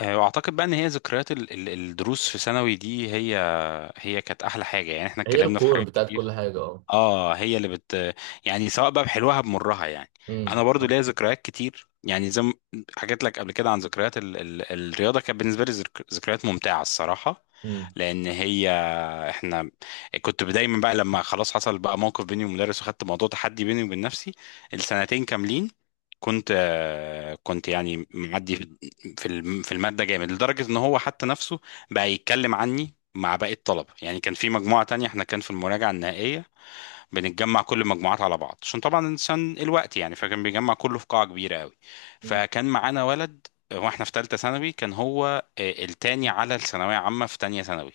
واعتقد بقى ان هي ذكريات الدروس في ثانوي دي هي كانت احلى حاجه. يعني احنا هي اتكلمنا في الكور حاجات بتاعت كل كتير. حاجة. اه. اه هي اللي بت يعني سواء بقى بحلوها بمرها يعني. انا برضو صح. ليا ذكريات كتير، يعني زي ما حكيت لك قبل كده عن ذكريات الرياضه. كانت بالنسبه لي ذكريات ممتعه الصراحه. امم. لان هي احنا كنت دايما بقى لما خلاص حصل بقى موقف بيني ومدرس، وخدت موضوع تحدي بيني وبين نفسي السنتين كاملين. كنت يعني معدي في المادة جامد، لدرجة ان هو حتى نفسه بقى يتكلم عني مع باقي الطلبة. يعني كان في مجموعة تانية، احنا كان في المراجعة النهائية بنتجمع كل المجموعات على بعض، عشان طبعا الانسان الوقت يعني، فكان بيجمع كله في قاعة كبيرة قوي. مم. فكان معانا ولد، واحنا في ثالثة ثانوي كان هو التاني على الثانوية عامة في تانية ثانوي.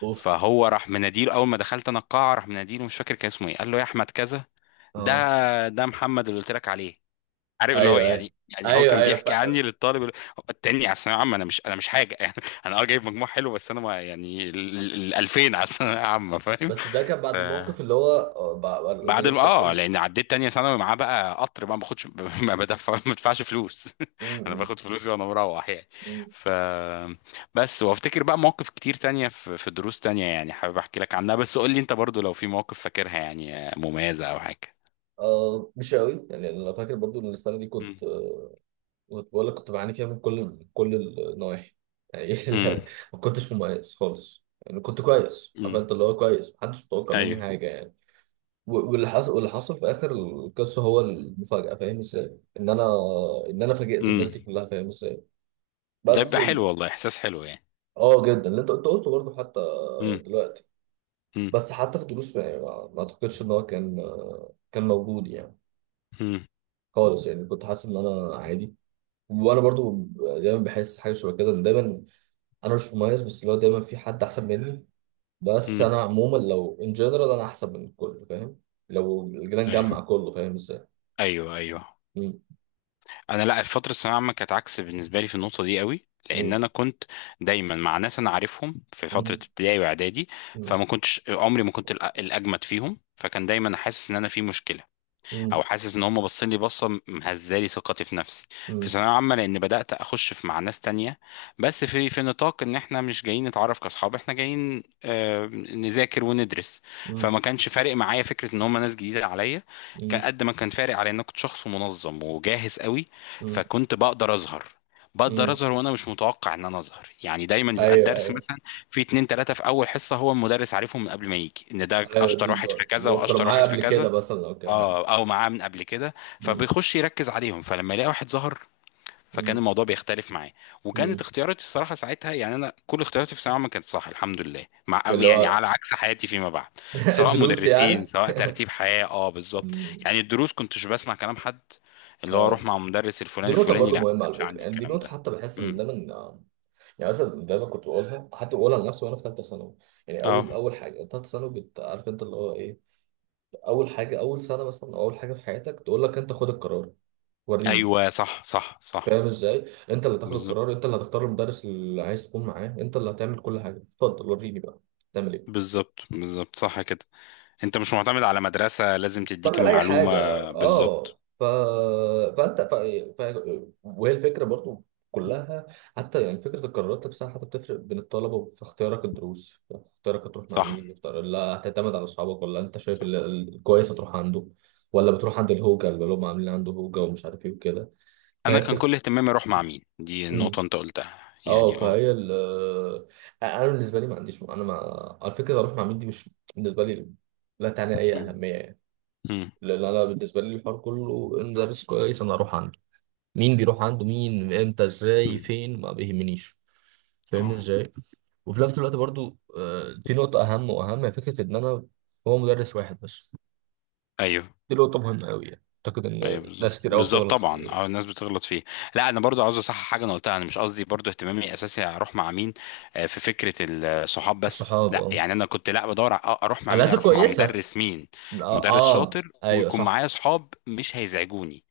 اوف. فهو راح مناديله اول ما دخلت انا القاعه، راح مناديله، مش فاكر كان اسمه ايه، قال له يا احمد كذا، اه. ده ده محمد اللي قلت لك عليه. عارف اللي هو، ايوه، ايوه. يعني هو ايوه كان ايوه بيحكي عني فعلا. للطالب اللي- التاني على الثانويه عامه. انا مش، انا مش حاجه يعني. انا اه جايب مجموع حلو، بس انا ما يعني 2000 على الثانويه عامه فاهم. بس ده كان ف... بعد الموقف اللي هو بعد لما بعد ما جبت اه 40. لان عديت تانية ثانوي معاه بقى، قطر بقى ما باخدش ما بدفعش فلوس انا امم. باخد فلوسي وانا مروح يعني. امم. ف بس وافتكر بقى مواقف كتير تانية في دروس تانية، يعني حابب احكي لك عنها، بس قول لي انت برضو لو في مواقف فاكرها يعني مميزة او حاجة. مش قوي يعني، انا فاكر برضو ان السنه دي مم. كنت، كنت بقول لك كنت بعاني فيها من كل النواحي، يعني مم. لا، ما كنتش مميز خالص، يعني كنت كويس، عارف مم. انت اللي هو كويس، محدش متوقع مني ايوه. حاجه يعني. واللي حصل في اخر القصه هو المفاجاه، فاهم ازاي؟ ان انا، ان انا فاجئت مم. الناس دي كلها، فاهم ازاي؟ ده بس بيبقى حلو ال- والله، احساس حلو يعني. اه جدا، اللي انت قلته برضه حتى مم. دلوقتي. مم. بس حتى في الدروس، ما اعتقدش ان هو كان، موجود يعني مم. خالص، يعني كنت حاسس ان انا عادي. وانا برضو دايما بحس حاجه شبه كده، ان دايما انا مش مميز، بس اللي هو دايما في حد احسن مني. بس مم. انا عموما لو ان جنرال انا احسن من الكل، فاهم؟ لو جينا ايوه نجمع كله، فاهم ازاي؟ ايوه ايوه. مم. انا لا، الفتره الثانويه العامه كانت عكس بالنسبه لي في النقطه دي قوي، لان مم. انا كنت دايما مع ناس انا عارفهم في فتره مم. ابتدائي واعدادي. مم. فما كنتش عمري ما كنت الاجمد فيهم، فكان دايما حاسس ان انا في مشكله، مم. او حاسس ان هم باصين لي بصه مهزالي ثقتي في نفسي في مم. ثانويه عامه. لان بدات اخش في مع ناس تانية، بس في في نطاق ان احنا مش جايين نتعرف كاصحاب، احنا جايين نذاكر وندرس. مم. فما كانش فارق معايا فكره ان هم ناس جديده عليا، كان مم. قد ما كان فارق على ان انا كنت شخص منظم وجاهز قوي. مم. فكنت بقدر اظهر، مم. وانا مش متوقع ان انا اظهر. يعني دايما بيبقى ايوه، الدرس ايوه، مثلا في اتنين تلاتة في اول حصة، هو المدرس عارفهم من قبل ما يجي، ان ده ايوه. اشطر دي واحد في كذا لو كانوا واشطر معايا واحد في قبل كده كذا، مثلا، او كده حاجه. اه او معاه من قبل كده، مم. فبيخش يركز عليهم. فلما يلاقي واحد ظهر فكان مم. الموضوع بيختلف معاه. وكانت مم. اختياراتي الصراحه ساعتها، يعني انا كل اختياراتي في ثانويه عامه كانت صح الحمد لله، مع اللي يعني هو على عكس حياتي فيما بعد، سواء دروس مدرسين يعني. سواء ترتيب حياه اه بالظبط. مم. يعني الدروس كنتش بسمع كلام حد، اللي هو اروح اه، مع مدرس دي الفلاني نقطة الفلاني، برضو لا ما مهمة على كانش فكرة، عندي يعني دي الكلام نقطة ده. حتى بحس ان امم دايما، يعني مثلا دايما كنت بقولها، حتى بقولها لنفسي وانا في ثالثة ثانوي، يعني اه اول حاجة ثالثة ثانوي، عارف انت اللي هو ايه؟ اول حاجة، اول سنة مثلا، أو اول حاجة في حياتك تقول لك انت خد القرار، وريني، ايوه صح صح صح. فاهم ازاي؟ انت اللي تاخد بالظبط القرار، انت اللي هتختار المدرس اللي عايز تكون معاه، انت اللي هتعمل كل حاجه، اتفضل وريني بقى تعمل ايه؟ بالظبط صح كده. انت مش معتمد على مدرسه لازم تديك تعمل اي المعلومه. حاجه. بالظبط اه. ف... فانت ف... ف... وهي الفكره برضو كلها، حتى يعني فكره القرارات نفسها، حتى بتفرق بين الطلبه، في اختيارك الدروس، في اختيارك هتروح مع صح مين، لا، هتعتمد على اصحابك، ولا انت شايف صح. الكويس هتروح عنده، ولا بتروح عند الهوجه اللي هم عاملين عنده هوجه، ومش عارف ايه وكده. فهي انا كان بتخت... كل اهتمامي اروح مع مين، دي النقطه انت قلتها، اه يعني اه. فهي ال انا بالنسبه لي ما عنديش، انا ما على فكره اروح مع مين، دي مش بالنسبه لي، لا تعني اي مم. اهميه يعني. مم. لان انا بالنسبه لي، الحوار كله المدرس كويس انا اروح عنده، مين بيروح عنده، مين امتى، ازاي، مم. فين، ما بيهمنيش، فاهمني اه ازاي؟ وفي نفس الوقت برضو، في نقطه اهم واهم، هي فكره ان انا، هو مدرس واحد بس، ايوه دي نقطه مهمه قوي، يعني اعتقد ان ايوه بالظبط ناس كتير قوي بالظبط بتغلط طبعا في اه، الناس بتغلط فيه. لا انا برضو عاوز اصحح حاجه انا قلتها، انا مش قصدي برضو اهتمامي اساسي اروح مع مين. في فكره الصحاب بس الصحاب، لا اه. يعني. انا كنت لا بدور اروح مع على مين، اساس اروح مع كويسه. مدرس مين، اه، مدرس شاطر ايوه ويكون صح. معايا صحاب مش هيزعجوني.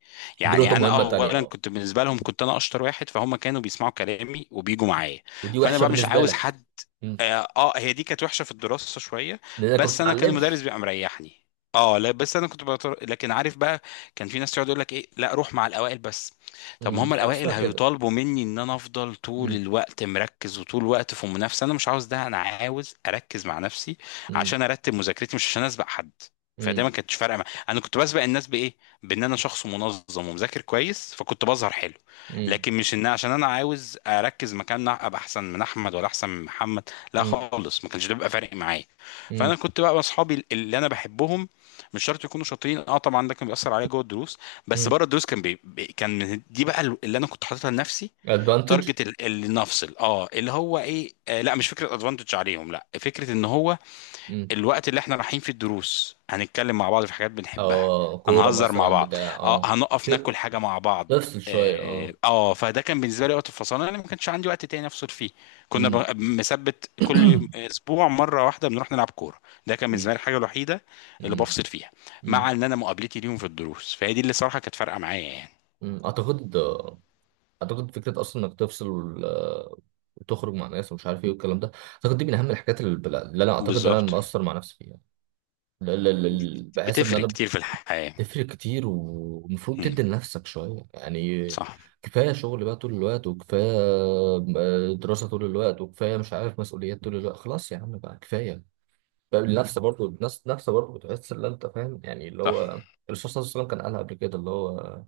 دي نقطه يعني انا مهمه تانيه اولا اه. كنت بالنسبه لهم كنت انا اشطر واحد، فهم كانوا بيسمعوا كلامي وبيجوا معايا. ودي فانا وحشه بقى مش بالنسبه عاوز لك. حد. مم. اه هي دي كانت وحشه في الدراسه شويه، لانك ما بس انا كان المدرس بتتعلمش. بيبقى مريحني. اه لا بس انا كنت بطر... لكن عارف بقى، كان في ناس تقعد يقول لك ايه، لا روح مع الاوائل بس. طب مم. ما هم مش حاجه الاوائل اسمها كده. هيطالبوا مني ان انا افضل طول مم. الوقت مركز وطول الوقت في منافسه، انا مش عاوز ده، انا عاوز اركز مع نفسي مم. عشان ارتب مذاكرتي، مش عشان اسبق حد. فده ما مم. كانتش فارقه مع... انا كنت بسبق الناس بايه؟ بان انا شخص منظم ومذاكر كويس، فكنت بظهر حلو. مم. لكن مش ان عشان انا عاوز اركز مكان ابقى احسن من احمد ولا احسن من محمد، لا مم. خالص ما كانش ده بيبقى فارق معايا. مم. فانا كنت بقى اصحابي اللي انا بحبهم، مش شرط يكونوا شاطرين. اه طبعا ده كان بيأثر عليا جوه الدروس، بس مم. بره الدروس كان دي بقى اللي انا كنت حاططها لنفسي. advantage. تارجت اللي نفصل، اه اللي هو ايه، آه لا مش فكره ادفانتج عليهم، لا فكره ان هو مم. الوقت اللي احنا رايحين فيه الدروس هنتكلم مع بعض في حاجات بنحبها، اه كوره هنهزر مع مثلا بعض، بتاع اه اه. هنقف ناكل ت- حاجة مع بعض. تفصل شويه اه اه. فده كان بالنسبة لي وقت الفصل، انا ما كانش عندي وقت تاني افصل فيه. كنا مم. مثبت كل اسبوع مرة واحدة بنروح نلعب كورة، ده كان مم. بالنسبة لي الحاجة الوحيدة اللي مم. بفصل فيها. مم. مع ان انا مقابلتي ليهم في الدروس، فهي دي اللي صراحة كانت فارقة معايا يعني. مم. اعتقد، اعتقد فكره اصلا انك تفصل، وتخرج مع ناس ومش عارف ايه والكلام ده، اعتقد دي من اهم الحاجات اللي، اللي انا اعتقد انا بالظبط. مقصر مع نفسي فيها. بحس ان بتفرق انا كتير في الحياة. تفرق كتير، ومفروض مم. تدي لنفسك شوية يعني. صح. كفاية شغل بقى طول الوقت، وكفاية دراسة طول الوقت، وكفاية مش عارف مسؤوليات طول الوقت، خلاص يا عم بقى كفاية. بقى النفس برضه، النفس نفسه برضه بتحس ان انت فاهم يعني، اللي صح هو الرسول صلى الله عليه وسلم كان قالها قبل كده، اللي هو،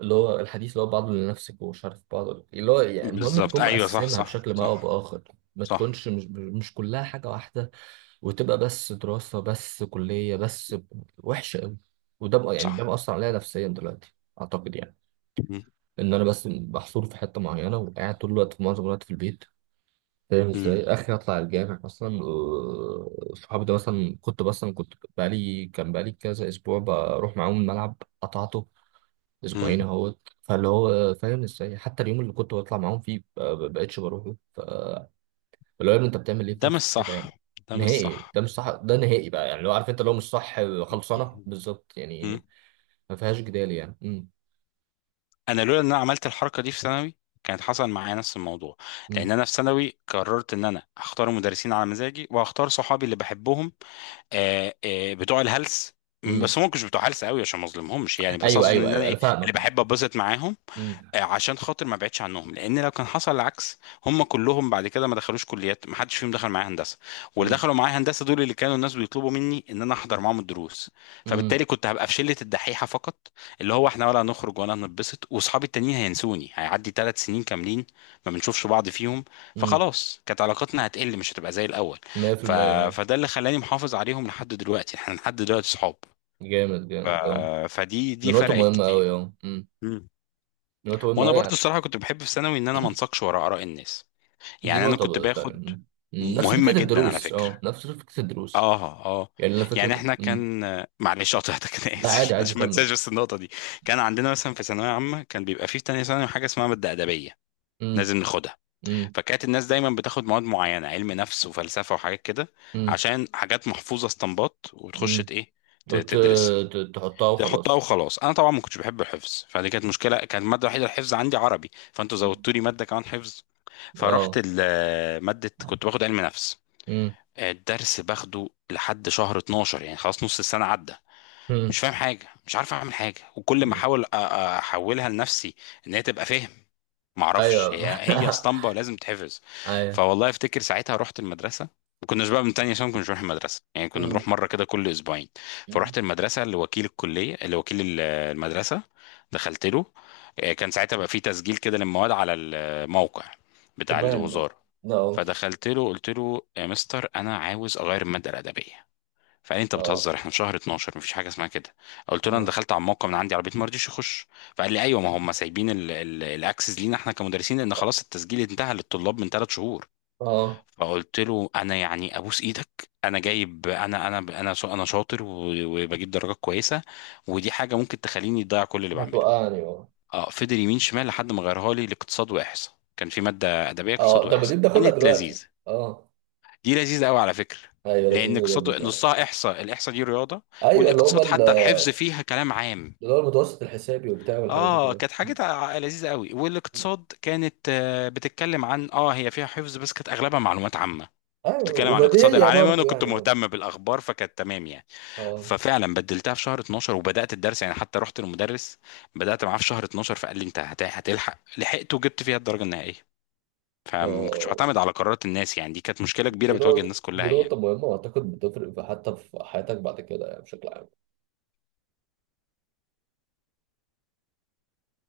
اللي هو الحديث اللي هو، بعضه لنفسك، ومش عارف، بعضه اللي هو، يعني المهم بالظبط تكون ايوه صح مقسمها صح بشكل ما او صح. باخر. ما صح تكونش مش، مش كلها حاجة واحدة. وتبقى بس دراسة، بس كلية، وحشة أوي. وده بقى يعني صح. ده مأثر عليا نفسيا دلوقتي، أعتقد يعني، مم. إن أنا بس محصور في حتة معينة، وقاعد طول الوقت، في معظم الوقت في البيت، فاهم مم. إزاي؟ آخر أطلع الجامع أصلا، صحابي ده مثلا، كنت مثلا كنت بقالي، كان بقالي كذا أسبوع بروح معاهم الملعب. قطعته مم. أسبوعين أهوت. فاللي هو فاهم إزاي حتى اليوم اللي كنت بطلع معاهم فيه، بقيتش بروحه. اللي هو يا ابني انت بتعمل ايه في ده مش نفسك كده صح، يا ابني؟ ده مش نهائي صح. ده مش صح. ده نهائي بقى، يعني لو عارف انت لو مش صح، خلصانه بالظبط مم. يعني، ما فيهاش جدال يعني. امم. انا لولا ان انا عملت الحركه دي في ثانوي كانت حصل معايا نفس الموضوع. لان امم. انا في ثانوي قررت ان انا اختار مدرسين على مزاجي واختار صحابي اللي بحبهم. بتوع الهلس، امم. بس هم مش بتوع هلس قوي عشان ما اظلمهمش يعني، بس ايوه اقصد ايوه ان انا ايوه، انا ايه، اللي فاهمك اهو. بحب ابسط معاهم. امم. عشان خاطر ما ابعدش عنهم، لان لو كان حصل العكس، هم كلهم بعد كده ما دخلوش كليات، ما حدش فيهم دخل معايا هندسه، واللي امم. دخلوا معايا هندسه دول اللي كانوا الناس بيطلبوا مني ان انا احضر معاهم الدروس. امم. فبالتالي كنت هبقى في شله الدحيحه فقط، اللي هو احنا ولا هنخرج ولا هنتبسط، واصحابي التانيين هينسوني، هيعدي ثلاث سنين كاملين ما بنشوفش بعض فيهم، امم. فخلاص كانت علاقتنا هتقل، مش هتبقى زي الاول. ف... 100% اهو. فده اللي خلاني محافظ عليهم لحد دلوقتي، احنا لحد دلوقتي صحاب. جامد ف... جامد اهو. فدي دي دي نقطه فرقت مهمه كتير. قوي اهو، امم. مم. دي نقطه مهمه وانا قوي برضو يعني. الصراحه كنت بحب في ثانوي ان انا ما انساقش ورا اراء الناس. دي يعني انا نقطه كنت بقى تانية، باخد، امم. نفس مهمه فكره جدا على الدروس فكره، اه، نفس فكره الدروس. اه اه، يعني انا يعني فكره، احنا كان، معلش قطعتك انا لا عادي اسف عادي عشان ما كمل. انساش بس النقطه دي. كان عندنا مثلا في ثانويه عامه كان بيبقى فيه في تانية ثانوي حاجه اسمها ماده ادبيه امم. لازم ناخدها. امم. فكانت الناس دايما بتاخد مواد معينه، علم نفس وفلسفه وحاجات كده، امم. عشان حاجات محفوظه استنباط وتخش امم. ايه وت- تدرسها، تحطها تحطها وخلاص. وخلاص. انا طبعا ما كنتش بحب الحفظ، فدي كانت مشكله، كانت الماده الوحيده الحفظ عندي عربي، فانتوا امم. زودتوا لي ماده كمان حفظ. فرحت اه. ماده كنت باخد علم نفس، امم. الدرس باخده لحد شهر 12 يعني خلاص نص السنه عدى. امم. مش فاهم حاجه، مش عارف اعمل حاجه، وكل ما أمم. احاول احولها لنفسي ان هي تبقى فهم، معرفش، ايوه هي اسطمبة لازم تحفظ. ايوه. فوالله افتكر ساعتها رحت المدرسة، ما كناش بقى من تانية عشان ما كناش بنروح المدرسة، يعني كنا امم. بنروح مرة كده كل أسبوعين. فرحت المدرسة لوكيل الكلية، لوكيل المدرسة، دخلت له. كان ساعتها بقى في تسجيل كده للمواد على الموقع بتاع تبان. الوزارة. اه. فدخلت له قلت له يا مستر أنا عاوز أغير المادة الأدبية. فقال لي انت اه. بتهزر، احنا في شهر 12 مفيش حاجه اسمها كده. قلت له انا اه. دخلت على الموقع من عندي على البيت ما رضيش يخش. فقال لي ايوه ما هم سايبين الاكسس لينا احنا كمدرسين، لان خلاص التسجيل انتهى للطلاب من ثلاث شهور. اه. فقلت له انا يعني ابوس ايدك، انا جايب، انا شاطر وبجيب درجات كويسه، ودي حاجه ممكن تخليني اضيع كل اللي بعمله. هتوقعني اه. اه فضل يمين شمال لحد ما غيرها لي لاقتصاد واحصاء، كان في ماده ادبيه اقتصاد اه، طب ما دي واحصاء بناخدها كانت دلوقتي. لذيذه. اه. دي لذيذة قوي على فكرة، ايوه لأن لذيذه جدا اقتصاد فعلا. نصها إحصاء، الإحصاء دي رياضة، ايوه اللي هم والاقتصاد حتى الحفظ فيها كلام عام. اللي هو المتوسط الحسابي وبتاع والحاجات دي اه كلها. كانت حاجة أمم. لذيذة قوي. والاقتصاد كانت بتتكلم عن اه، هي فيها حفظ بس كانت أغلبها معلومات عامة، ايوه بتتكلم عن الاقتصاد وبديهية العالمي، وانا برضه كنت يعني. اه. مهتم بالاخبار فكانت تمام يعني. اه. ففعلا بدلتها في شهر 12 وبدات الدرس، يعني حتى رحت للمدرس بدات معاه في شهر 12، فقال لي انت هتلحق، لحقت وجبت فيها الدرجه النهائيه. فما كنتش اه. بعتمد على قرارات الناس، يعني دي كانت مشكله دي كبيره بتواجه نقطة، الناس دي كلها نقطة يعني. مهمة، وأعتقد بتفرق حتى في حياتك بعد كده يعني بشكل عام.